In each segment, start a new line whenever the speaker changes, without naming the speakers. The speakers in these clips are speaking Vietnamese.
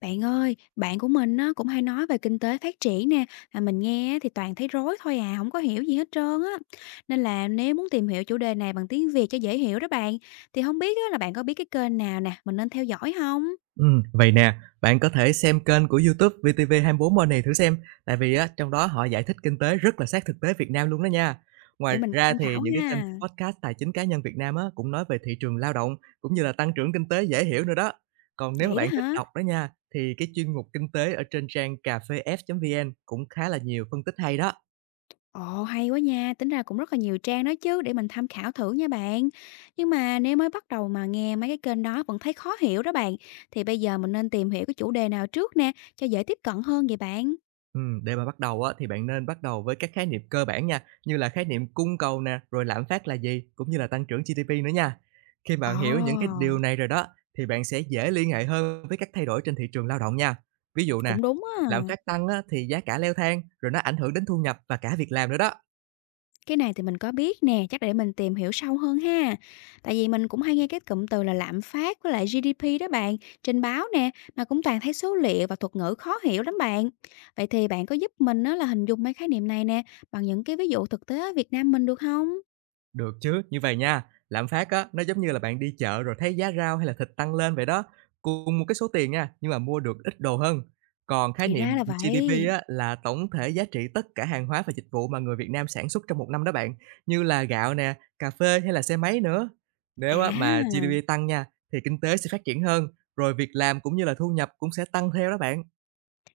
Bạn ơi, bạn của mình á, cũng hay nói về kinh tế phát triển nè, mà mình nghe á thì toàn thấy rối thôi à, không có hiểu gì hết trơn á. Nên là nếu muốn tìm hiểu chủ đề này bằng tiếng Việt cho dễ hiểu đó bạn, thì không biết á, là bạn có biết cái kênh nào nè, mình nên theo dõi không?
Vậy nè, bạn có thể xem kênh của YouTube VTV24 bên này thử xem, tại vì á trong đó họ giải thích kinh tế rất là sát thực tế Việt Nam luôn đó nha. Ngoài
Để mình
ra
tham
thì
khảo
những cái kênh
ha.
podcast tài chính cá nhân Việt Nam á cũng nói về thị trường lao động cũng như là tăng trưởng kinh tế dễ hiểu nữa đó. Còn nếu mà
Vậy đó
bạn thích
hả?
đọc đó nha, thì cái chuyên mục kinh tế ở trên trang cà phê cafef.vn cũng khá là nhiều phân tích hay đó.
Ồ hay quá nha, tính ra cũng rất là nhiều trang đó chứ, để mình tham khảo thử nha bạn. Nhưng mà nếu mới bắt đầu mà nghe mấy cái kênh đó vẫn thấy khó hiểu đó bạn, thì bây giờ mình nên tìm hiểu cái chủ đề nào trước nè, cho dễ tiếp cận hơn vậy bạn.
Để mà bắt đầu á, thì bạn nên bắt đầu với các khái niệm cơ bản nha, như là khái niệm cung cầu nè, rồi lạm phát là gì, cũng như là tăng trưởng GDP nữa nha. Khi
Ồ.
bạn hiểu những cái điều này rồi đó, thì bạn sẽ dễ liên hệ hơn với các thay đổi trên thị trường lao động nha. Ví dụ nè,
Cũng đúng á.
lạm phát tăng á, thì giá cả leo thang, rồi nó ảnh hưởng đến thu nhập và cả việc làm nữa đó.
Cái này thì mình có biết nè, chắc để mình tìm hiểu sâu hơn ha. Tại vì mình cũng hay nghe cái cụm từ là lạm phát với lại GDP đó bạn, trên báo nè, mà cũng toàn thấy số liệu và thuật ngữ khó hiểu lắm bạn. Vậy thì bạn có giúp mình á là hình dung mấy khái niệm này nè, bằng những cái ví dụ thực tế ở Việt Nam mình được không?
Được chứ, như vậy nha, lạm phát á, nó giống như là bạn đi chợ rồi thấy giá rau hay là thịt tăng lên vậy đó, cùng một cái số tiền nha, nhưng mà mua được ít đồ hơn. Còn khái
Thì ra
niệm
là
GDP
vậy.
á, là tổng thể giá trị tất cả hàng hóa và dịch vụ mà người Việt Nam sản xuất trong một năm đó bạn, như là gạo nè, cà phê hay là xe máy nữa.
À
Nếu á, mà
ha.
GDP tăng nha, thì kinh tế sẽ phát triển hơn, rồi việc làm cũng như là thu nhập cũng sẽ tăng theo đó bạn.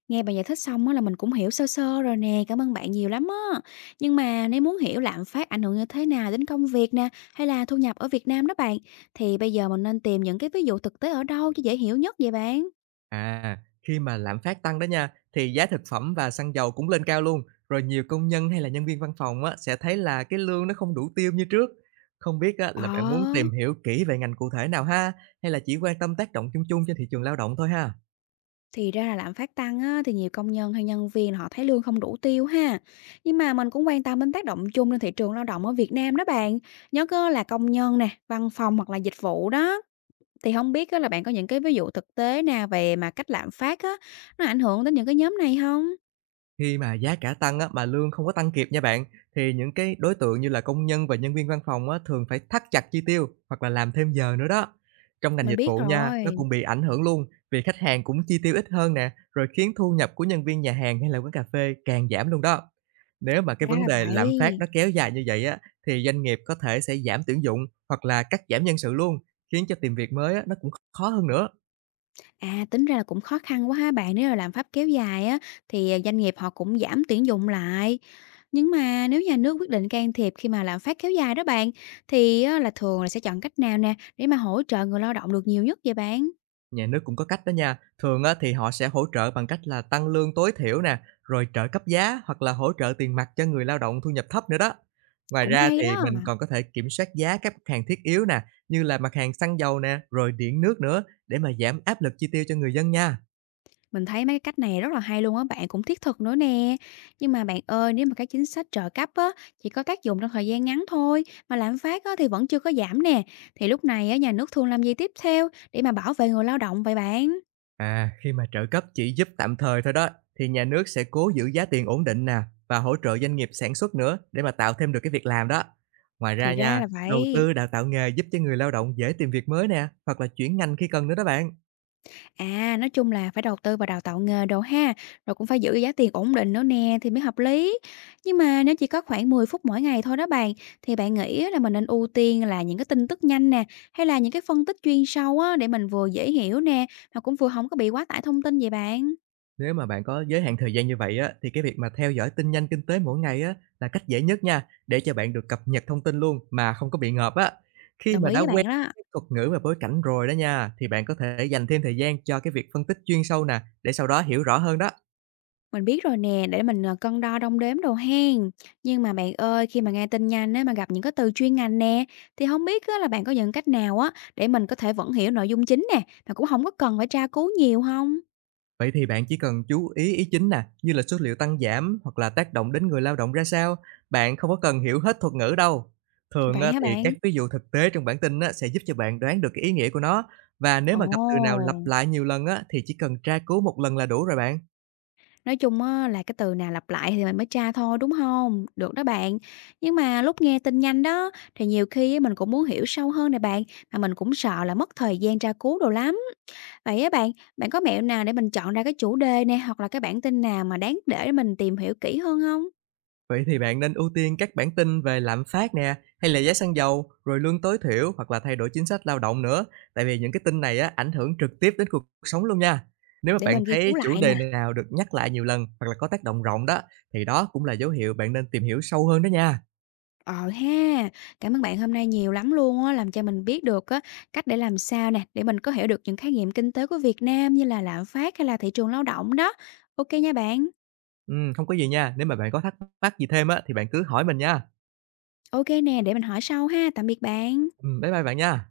Nghe bạn giải thích xong á là mình cũng hiểu sơ sơ rồi nè, cảm ơn bạn nhiều lắm á. Nhưng mà nếu muốn hiểu lạm phát ảnh hưởng như thế nào đến công việc nè, hay là thu nhập ở Việt Nam đó bạn, thì bây giờ mình nên tìm những cái ví dụ thực tế ở đâu cho dễ hiểu nhất vậy bạn?
À, khi mà lạm phát tăng đó nha, thì giá thực phẩm và xăng dầu cũng lên cao luôn, rồi nhiều công nhân hay là nhân viên văn phòng á, sẽ thấy là cái lương nó không đủ tiêu như trước. Không biết á,
Ờ.
là bạn muốn tìm hiểu kỹ về ngành cụ thể nào ha, hay là chỉ quan tâm tác động chung chung trên thị trường lao động thôi ha?
Thì ra là lạm phát tăng á, thì nhiều công nhân hay nhân viên họ thấy lương không đủ tiêu ha. Nhưng mà mình cũng quan tâm đến tác động chung lên thị trường lao động ở Việt Nam đó bạn. Nhớ cơ là công nhân nè, văn phòng hoặc là dịch vụ đó. Thì không biết á là bạn có những cái ví dụ thực tế nào về mà cách lạm phát á, nó ảnh hưởng đến những cái nhóm này không?
Khi mà giá cả tăng á, mà lương không có tăng kịp nha bạn, thì những cái đối tượng như là công nhân và nhân viên văn phòng á, thường phải thắt chặt chi tiêu hoặc là làm thêm giờ nữa đó. Trong ngành
Mình
dịch
biết
vụ nha, nó
rồi,
cũng bị ảnh hưởng luôn, vì khách hàng cũng chi tiêu ít hơn nè, rồi khiến thu nhập của nhân viên nhà hàng hay là quán cà phê càng giảm luôn đó. Nếu mà cái
ra
vấn
là
đề lạm phát
vậy.
nó kéo dài như vậy á, thì doanh nghiệp có thể sẽ giảm tuyển dụng hoặc là cắt giảm nhân sự luôn, khiến cho tìm việc mới á, nó cũng khó hơn nữa.
À, tính ra là cũng khó khăn quá ha bạn, nếu là lạm phát kéo dài á, thì, à, doanh nghiệp họ cũng giảm tuyển dụng lại. Nhưng mà nếu nhà nước quyết định can thiệp khi mà lạm phát kéo dài đó bạn, thì á là thường là sẽ chọn cách nào nè, để mà hỗ trợ người lao động được nhiều nhất vậy bạn?
Nhà nước cũng có cách đó nha, thường á thì họ sẽ hỗ trợ bằng cách là tăng lương tối thiểu nè, rồi trợ cấp giá hoặc là hỗ trợ tiền mặt cho người lao động thu nhập thấp nữa đó. Ngoài
Cũng
ra
hay
thì
đó.
mình còn có thể kiểm soát giá các mặt hàng thiết yếu nè, như là mặt hàng xăng dầu nè, rồi điện nước nữa để mà giảm áp lực chi tiêu cho người dân nha.
Mình thấy mấy cái cách này rất là hay luôn á bạn, cũng thiết thực nữa nè. Nhưng mà bạn ơi, nếu mà các chính sách trợ cấp á, chỉ có tác dụng trong thời gian ngắn thôi, mà lạm phát á, thì vẫn chưa có giảm nè, thì lúc này á, nhà nước thường làm gì tiếp theo để mà bảo vệ người lao động vậy bạn?
À, khi mà trợ cấp chỉ giúp tạm thời thôi đó, thì nhà nước sẽ cố giữ giá tiền ổn định nè và hỗ trợ doanh nghiệp sản xuất nữa để mà tạo thêm được cái việc làm đó. Ngoài ra
Thì ra
nha,
là
đầu
vậy.
tư đào tạo nghề giúp cho người lao động dễ tìm việc mới nè, hoặc là chuyển ngành khi cần nữa đó bạn.
À, nói chung là phải đầu tư vào đào tạo nghề đồ ha, rồi cũng phải giữ giá tiền ổn định nữa nè thì mới hợp lý. Nhưng mà nếu chỉ có khoảng 10 phút mỗi ngày thôi đó bạn, thì bạn nghĩ á là mình nên ưu tiên là những cái tin tức nhanh nè, hay là những cái phân tích chuyên sâu á để mình vừa dễ hiểu nè, mà cũng vừa không có bị quá tải thông tin vậy bạn?
Nếu mà bạn có giới hạn thời gian như vậy á, thì cái việc mà theo dõi tin nhanh kinh tế mỗi ngày á, là cách dễ nhất nha, để cho bạn được cập nhật thông tin luôn mà không có bị ngợp á. Khi
Đồng
mà
ý
đã
với
quen
bạn đó.
với thuật ngữ và bối cảnh rồi đó nha, thì bạn có thể dành thêm thời gian cho cái việc phân tích chuyên sâu nè, để sau đó hiểu rõ hơn đó.
Mình biết rồi nè, để mình, cân đo đong đếm đồ hen. Nhưng mà bạn ơi, khi mà nghe tin nhanh á, mà gặp những cái từ chuyên ngành nè, thì không biết á là bạn có những cách nào á, để mình có thể vẫn hiểu nội dung chính nè, mà cũng không có cần phải tra cứu nhiều không?
Vậy thì bạn chỉ cần chú ý ý chính nè, như là số liệu tăng giảm hoặc là tác động đến người lao động ra sao, bạn không có cần hiểu hết thuật ngữ đâu. Thường
Vậy
á,
hả
thì các
bạn?
ví dụ thực tế trong bản tin á, sẽ giúp cho bạn đoán được cái ý nghĩa của nó và nếu
Ồ,
mà gặp từ nào lặp lại nhiều lần á, thì chỉ cần tra cứu một lần là đủ rồi bạn.
nói chung á là cái từ nào lặp lại thì mình mới tra thôi, đúng không? Được đó bạn. Nhưng mà lúc nghe tin nhanh đó, thì nhiều khi á mình cũng muốn hiểu sâu hơn nè bạn, mà mình cũng sợ là mất thời gian tra cứu đồ lắm. Vậy á bạn, bạn có mẹo nào để mình chọn ra cái chủ đề nè, hoặc là cái bản tin nào mà đáng để mình tìm hiểu kỹ hơn không?
Vậy thì bạn nên ưu tiên các bản tin về lạm phát nè, hay là giá xăng dầu, rồi lương tối thiểu hoặc là thay đổi chính sách lao động nữa, tại vì những cái tin này á ảnh hưởng trực tiếp đến cuộc sống luôn nha. Nếu mà
Để
bạn
mình ghi chú
thấy chủ
lại nè.
đề nào được nhắc lại nhiều lần hoặc là có tác động rộng đó, thì đó cũng là dấu hiệu bạn nên tìm hiểu sâu hơn đó nha.
Ờ ha, cảm ơn bạn hôm nay nhiều lắm luôn á, làm cho mình biết được á, cách để làm sao nè, để mình có hiểu được những khái niệm kinh tế của Việt Nam như là lạm phát hay là thị trường lao động đó. OK nha bạn.
Không có gì nha, nếu mà bạn có thắc mắc gì thêm á thì bạn cứ hỏi mình nha.
OK nè, để mình hỏi sau ha, tạm biệt bạn.
Bye bye bạn nha.